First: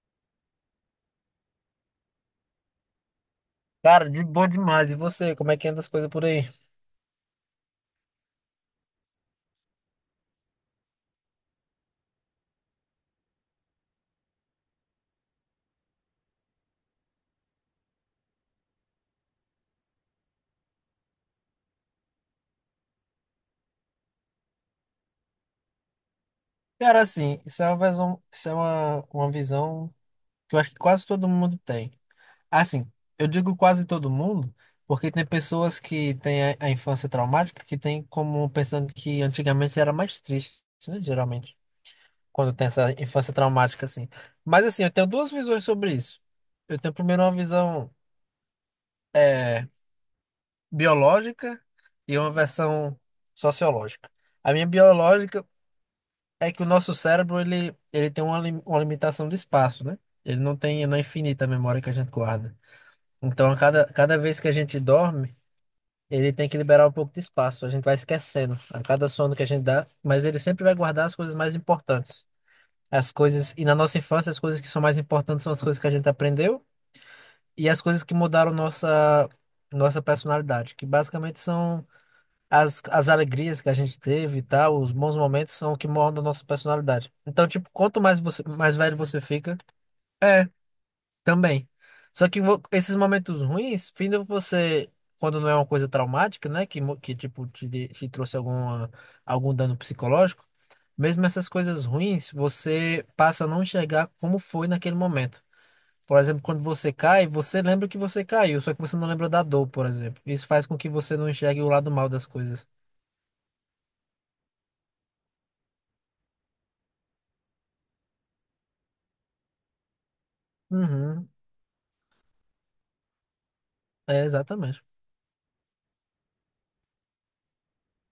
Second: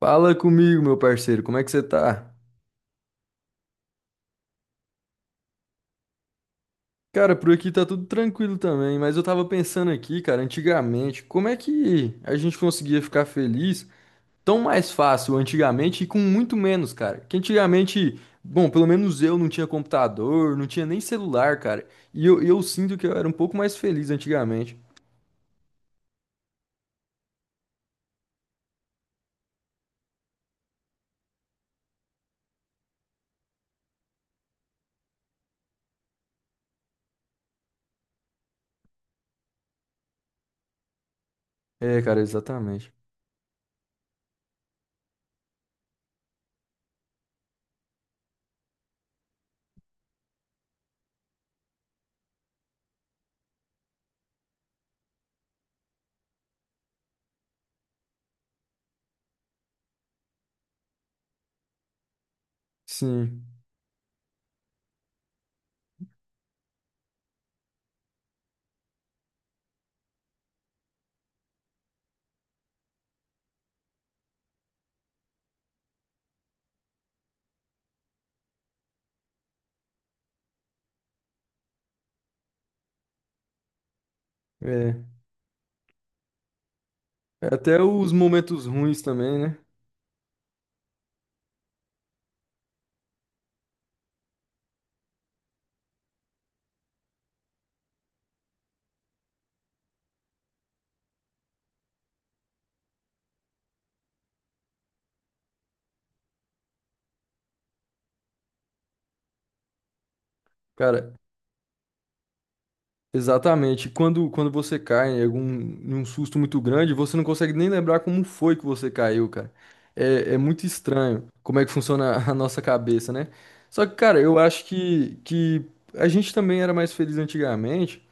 Fala comigo, meu parceiro, como é que você tá? Cara, de boa demais. E você, como é que anda as coisas por aí? Cara, por aqui tá tudo tranquilo também, mas eu tava pensando aqui, cara, antigamente, como é que a gente conseguia ficar feliz tão mais fácil antigamente e com muito menos, cara? Que antigamente, bom, pelo menos eu não tinha computador, não tinha nem celular, cara, e eu sinto que eu era um pouco mais feliz antigamente. Cara, assim, isso é uma visão, isso é uma visão que eu acho que quase todo mundo tem. Assim, eu digo quase todo mundo, porque tem pessoas que têm a infância traumática que tem como pensando que antigamente era mais triste, né? Geralmente, É, cara, quando tem essa exatamente. infância traumática, assim. Mas assim, eu tenho duas visões sobre isso. Eu tenho primeiro uma visão é, biológica e uma versão sociológica. A minha biológica é que o nosso cérebro ele tem uma, uma limitação de espaço, né? Ele não tem, não é infinita a memória que a gente guarda. Sim, Então, a cada vez que a gente dorme, ele tem que liberar um pouco de espaço. A gente vai esquecendo a cada sono que a gente dá, mas ele sempre vai guardar as coisas mais importantes. E na nossa infância, as coisas que são mais importantes são as coisas que a gente aprendeu e as coisas que mudaram nossa personalidade, que basicamente são as alegrias que a gente teve e tal. Os é. bons momentos são o que moldam a nossa personalidade. É, Então, tipo, até quanto os mais você, momentos mais velho ruins você também, fica, né? é, também. Só que esses momentos ruins, findam você, quando não é uma coisa traumática, né, que tipo, te trouxe alguma, algum dano psicológico, mesmo essas coisas ruins, você passa a não enxergar como foi naquele momento. Por exemplo, quando você cai, você lembra que você caiu, só que você não lembra da dor, por exemplo. Isso faz com que Cara, você não enxergue o lado mal das coisas. exatamente. Quando você cai em algum, em um susto muito grande, você não consegue nem lembrar como foi que você caiu, cara. É, é muito estranho Uhum. como é que funciona a nossa cabeça, né? Só que, cara, É, eu acho exatamente. que a gente também era mais feliz antigamente,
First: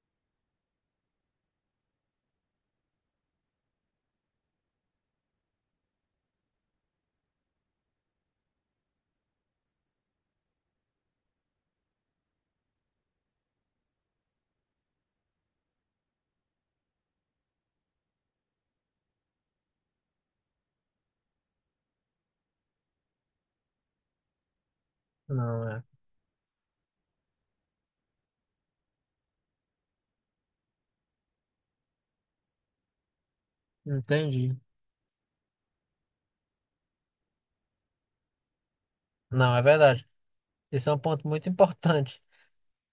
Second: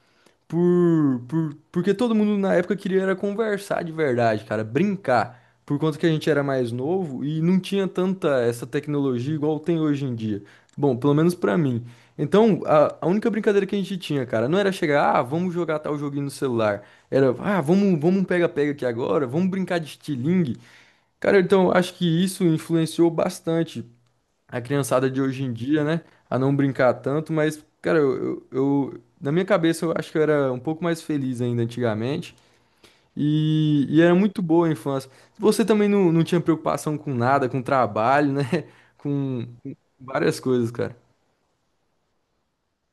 porque todo mundo na época queria era conversar de verdade, cara, brincar. Por conta que a gente era mais novo e não tinha tanta essa tecnologia igual tem hoje em dia. Bom, pelo menos pra mim. Então, a única brincadeira que a gente tinha, cara, não era chegar, ah, vamos jogar tal joguinho no celular. Era, ah, vamos, vamos um pega-pega aqui agora, vamos brincar de estilingue. Cara, então acho que isso influenciou bastante a criançada de hoje em Não, dia, é. né? A não brincar tanto, mas, cara, na minha cabeça eu acho que eu era um pouco mais feliz ainda antigamente. E era muito Entendi. boa a infância. Você também não tinha preocupação com nada, com trabalho, né? Com Não, é verdade. várias coisas, Esse é cara. um ponto muito importante.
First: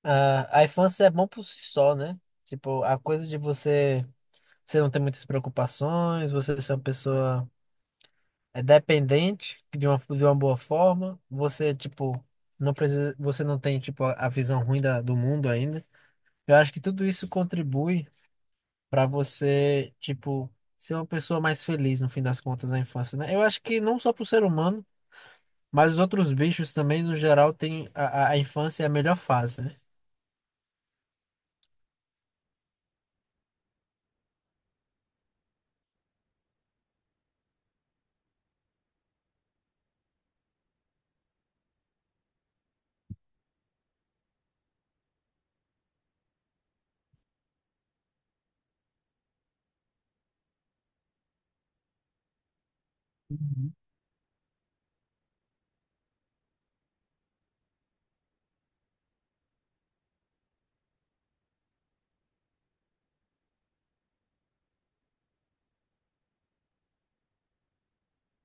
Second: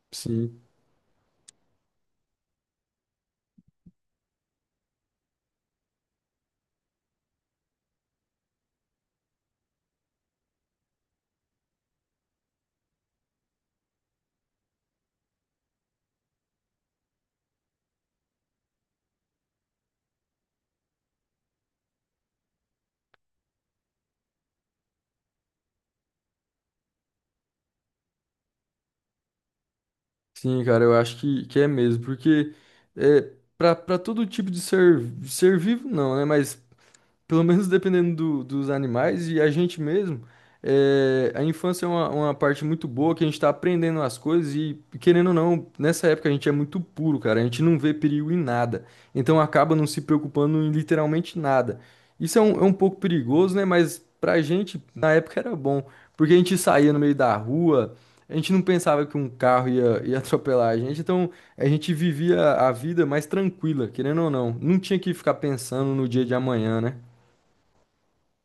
Ah, Sim, a infância é bom por si só, né? Tipo, a coisa de você, você não ter muitas preocupações, você ser uma pessoa dependente de uma boa forma, você, tipo, não precisa, você não tem, tipo, a visão ruim da, do mundo ainda. Eu acho que tudo isso contribui para você, tipo, ser uma pessoa mais feliz no fim das contas na infância, né? Eu acho que não só pro ser humano, mas os outros bichos também, no geral, tem a infância é a melhor fase, né? sim, cara, eu acho que é mesmo, porque é, para todo tipo de ser, ser vivo, não, né? Mas pelo menos dependendo do- dos animais e a gente mesmo, é, a infância é uma parte muito boa que a gente tá aprendendo as coisas e, querendo ou não, nessa época a gente é muito puro, cara. A gente não vê perigo em nada. Então acaba não se preocupando em literalmente nada. Isso é um pouco perigoso, né? Mas pra gente, na época era bom, porque a gente saía no meio da rua. A gente não pensava que um carro ia atropelar a gente, então a gente vivia a vida mais tranquila, querendo ou não. Não tinha que ficar pensando no dia de amanhã, né?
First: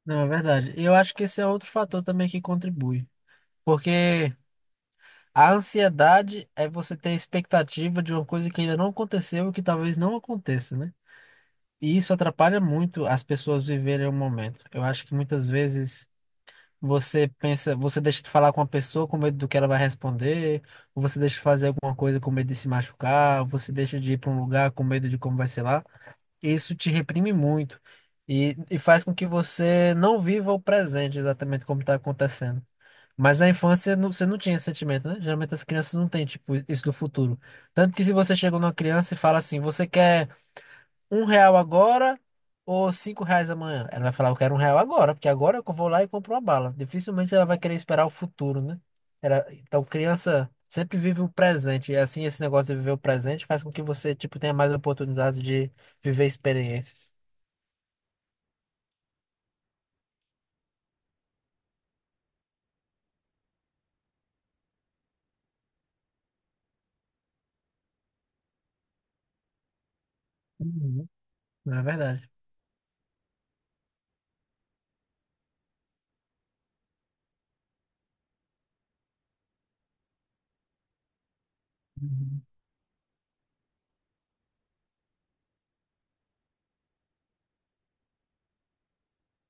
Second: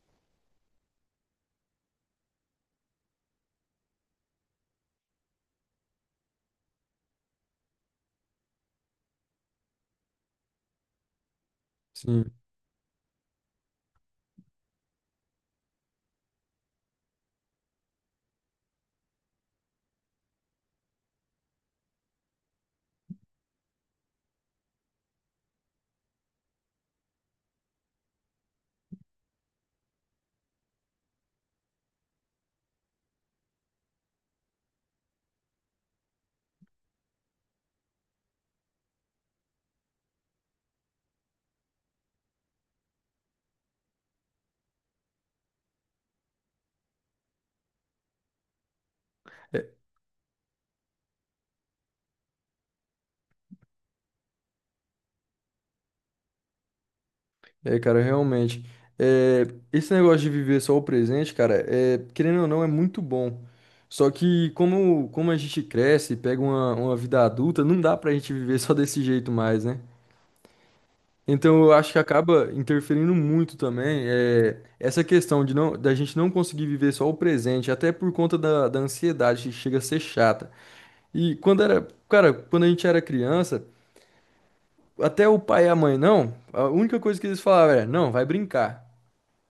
Não, é verdade. E eu acho que esse é outro fator também que contribui. Porque a ansiedade é você ter a expectativa de uma coisa que ainda não aconteceu e que talvez não aconteça, né? E isso Sim. atrapalha muito as pessoas viverem o momento. Eu acho que muitas vezes você pensa, você deixa de falar com a pessoa com medo do que ela vai responder, ou você deixa de fazer alguma coisa com medo de se machucar, ou você deixa de ir para um lugar com medo de como vai ser lá. Isso te reprime muito e, faz com que você não viva o presente exatamente como está acontecendo. Mas na infância você não tinha esse sentimento, né? Geralmente as crianças não têm, tipo, isso do futuro. Tanto que se você chega numa criança e fala assim, você quer R$ 1 agora ou R$ 5 amanhã? Ela vai falar, eu quero R$ 1 agora, porque agora eu vou lá e compro uma bala. Dificilmente ela vai querer esperar o futuro, né? Ela- É, então criança sempre vive o presente. E assim, esse negócio de viver o presente faz com que você, tipo, tenha mais oportunidades de viver experiências. é, cara, realmente. É, esse negócio de viver só o presente, cara, é, querendo ou não, é muito bom. Só que como a gente cresce e pega uma vida adulta, não dá pra gente viver só desse jeito mais, né? Uhum. Então eu É acho que verdade. acaba interferindo muito também é, essa questão de não, da gente não conseguir viver só o presente, até por conta da, da ansiedade que chega a ser chata. E quando era, cara, Uhum. quando a gente era criança, até o pai e a mãe não, a única coisa que eles falavam era, não, vai brincar.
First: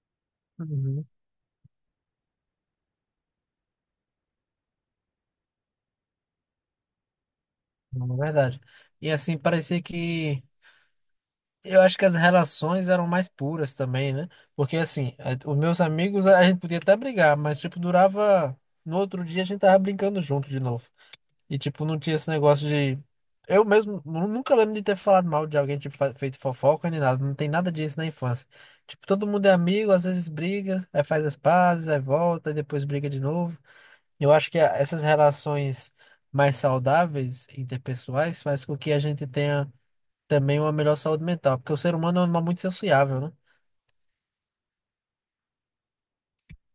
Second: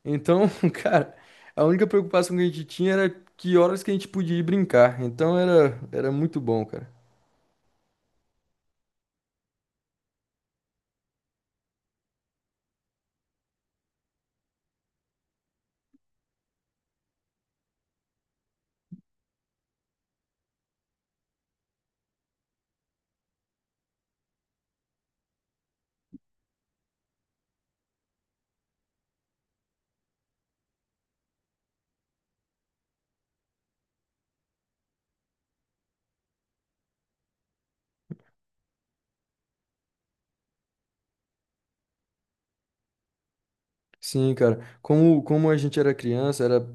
Então, Uhum. cara, a única preocupação que a gente tinha era que horas que a gente podia ir brincar. Então era, era muito bom, cara. Não, é verdade. E assim, parecia que. Eu acho que as relações eram mais puras também, né? Porque assim, os meus amigos, a gente podia até brigar, mas tipo, durava. No outro dia a gente tava brincando junto de novo. E tipo, não tinha esse negócio de. Eu mesmo nunca lembro de ter falado mal de alguém, tipo, feito fofoca nem nada. Não tem nada disso na infância. Tipo, todo mundo é amigo, às vezes briga, aí faz as pazes, aí volta, e depois briga de novo. Eu acho que essas relações mais saudáveis, interpessoais, faz com que a gente tenha também uma melhor saúde mental, porque o ser humano é um animal muito sociável, né? Sim, cara. Como a gente era criança, era,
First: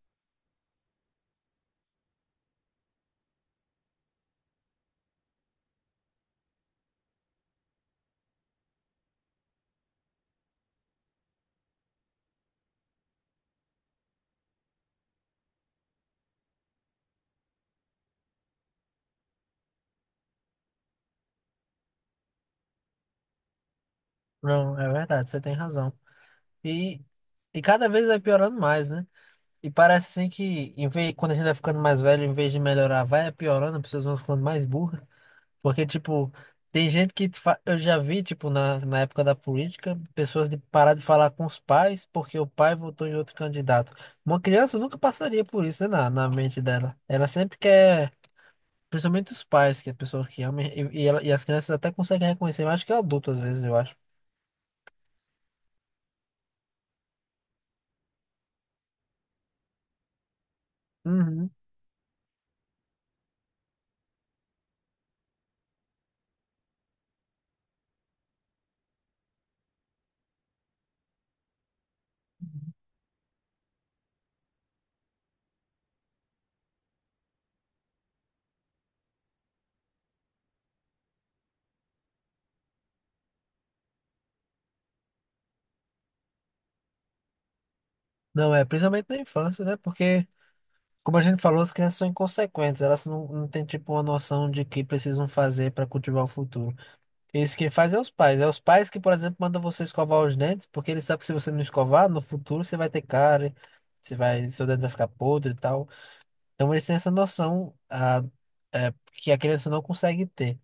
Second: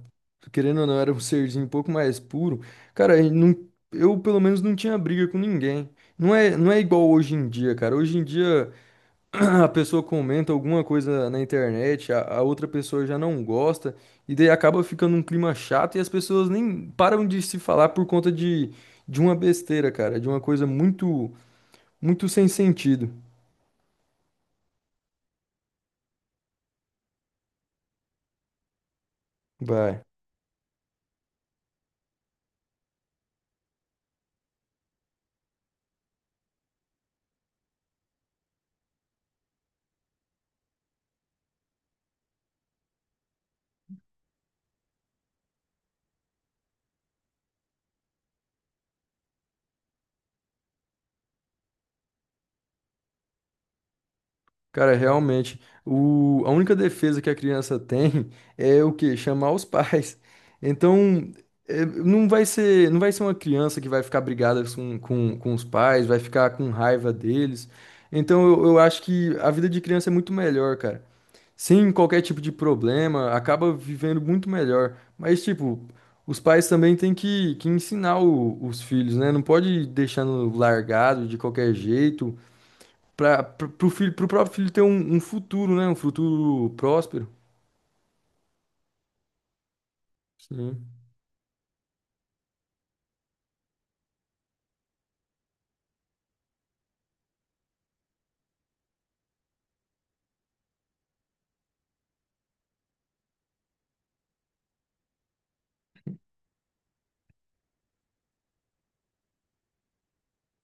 querendo ou não, era um serzinho um pouco mais puro. Cara, a não, eu pelo menos não tinha briga com ninguém. Não é igual hoje em dia, cara. Hoje em dia a pessoa comenta alguma coisa na internet, a outra pessoa já não gosta, e daí acaba ficando um clima chato e as pessoas nem param de se falar por conta de uma besteira, cara, de uma coisa muito, muito sem sentido. Não, é verdade, você tem razão. E, e cada vez vai piorando mais, né? E Vai. parece assim que em vez, quando a gente vai ficando mais velho, em vez de melhorar, vai piorando, as pessoas vão ficando mais burras. Porque, tipo, tem gente que eu já vi, tipo, na época da política, pessoas de parar de falar com os pais porque o pai votou em outro candidato. Uma criança nunca passaria por isso, né, na mente dela. Ela sempre quer, principalmente os pais, que é pessoas que amam, e as crianças até conseguem reconhecer, mais que adulto às vezes, eu acho. Cara, realmente, o, a única defesa que a criança tem é o quê? Chamar os pais. Então, Uhum. é, não vai ser uma criança que vai ficar brigada com os pais, vai ficar com raiva deles. Então, eu acho que a vida de criança é muito melhor, cara. Sem qualquer tipo de problema, acaba vivendo muito melhor. Mas, tipo, os pais também têm que ensinar o- os filhos, né? Não pode deixando largado de qualquer jeito para pro filho, pro próprio filho ter um, um futuro, né? Um futuro próspero. Não, é, principalmente na infância, né? Porque, Sim. como a gente falou, as crianças são inconsequentes, elas não têm, tipo, uma noção de que precisam fazer para cultivar o futuro. Isso quem faz é os pais. É os pais que, por exemplo, mandam você escovar os dentes, porque eles sabem que se você não escovar, no futuro você vai ter cárie, você vai, seu dente vai ficar podre e tal. Então eles têm essa noção é, que a criança não consegue ter.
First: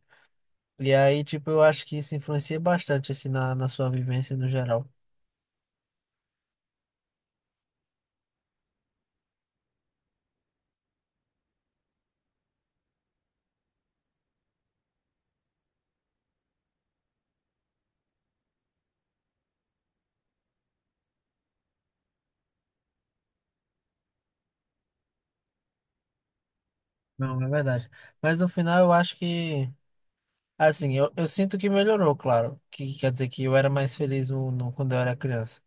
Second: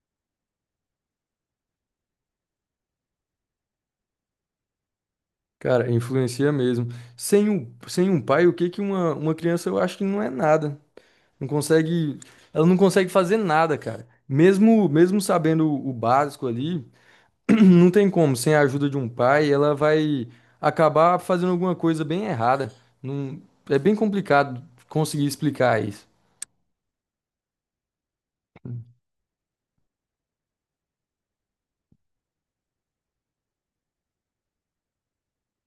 E aí, tipo, eu acho que isso influencia bastante, assim, na sua vivência no geral. Cara, influencia mesmo. Sem um pai, o que que uma criança, eu acho que não é nada. Não consegue, ela não consegue fazer nada, cara. Mesmo, mesmo sabendo o básico ali, não tem como. Sem a ajuda de um pai, ela vai acabar fazendo alguma coisa bem errada. Não, é bem complicado conseguir explicar isso. Não, é verdade. Mas no final eu acho que, assim, eu sinto que melhorou, claro. Que quer dizer que eu era mais feliz quando eu era criança.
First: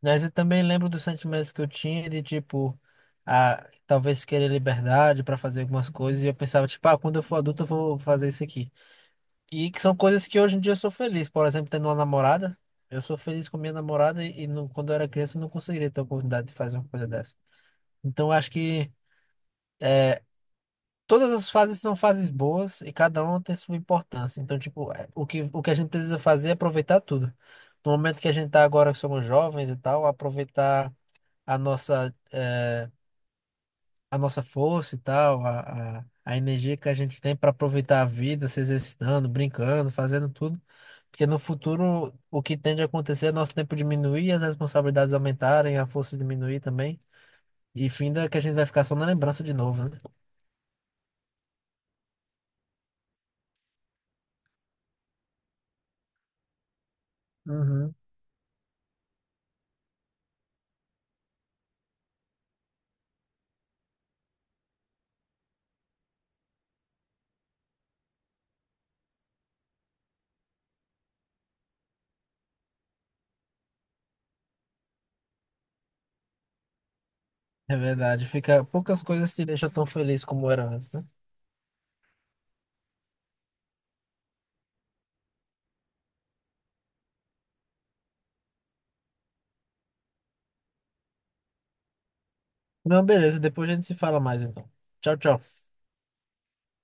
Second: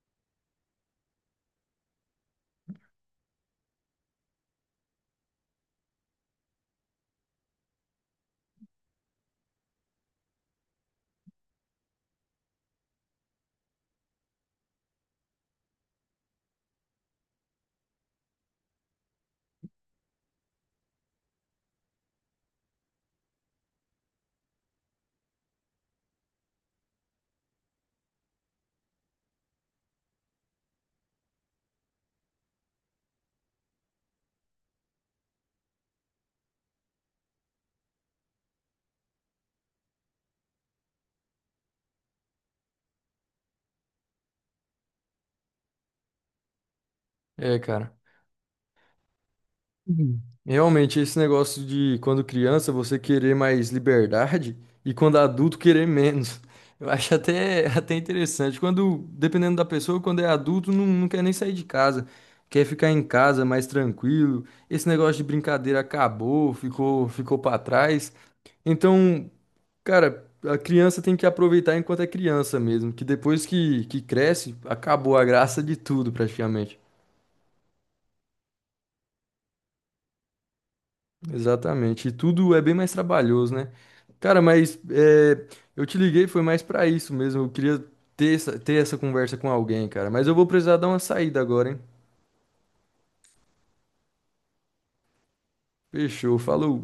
Mas eu também lembro dos sentimentos que eu tinha de, tipo, talvez querer liberdade para fazer algumas coisas. E eu pensava, tipo, ah, quando eu for adulto eu vou fazer isso aqui. E que são coisas que hoje em dia eu sou feliz. Por exemplo, tendo uma namorada. Eu sou feliz com minha namorada e quando eu era criança eu não conseguiria ter a oportunidade de fazer uma coisa dessa. Então eu acho que todas as fases são fases boas e cada uma tem sua importância. Então, tipo, o que a gente precisa fazer é aproveitar tudo. No momento que a gente tá agora que somos jovens e tal, aproveitar a nossa eh, a nossa força e tal, a energia que a gente tem para aproveitar a vida, se exercitando, brincando, fazendo tudo. Porque no futuro, o que tende a acontecer é nosso tempo diminuir, as responsabilidades aumentarem, a força diminuir também. É, E cara. finda que a gente vai ficar só na lembrança de novo, né? Uhum. Realmente, esse negócio de quando criança você querer mais liberdade e quando adulto querer menos. Eu acho até, até Uhum. interessante. Quando, dependendo da pessoa, quando é adulto, não quer nem sair de casa. Quer ficar em casa mais tranquilo. Esse negócio de brincadeira acabou, ficou para trás. Então, cara, a criança tem que aproveitar enquanto é criança mesmo, que depois que cresce, acabou a graça de tudo praticamente. É verdade. Fica, poucas coisas te deixam tão feliz como era antes, né? Exatamente. E tudo é bem mais trabalhoso, né? Cara, mas é, eu te liguei, foi mais pra isso mesmo. Eu queria ter essa conversa com alguém, cara. Mas eu vou precisar dar uma saída agora, hein? Não, beleza. Depois a gente se fala mais, então. Tchau, tchau. Fechou, falou.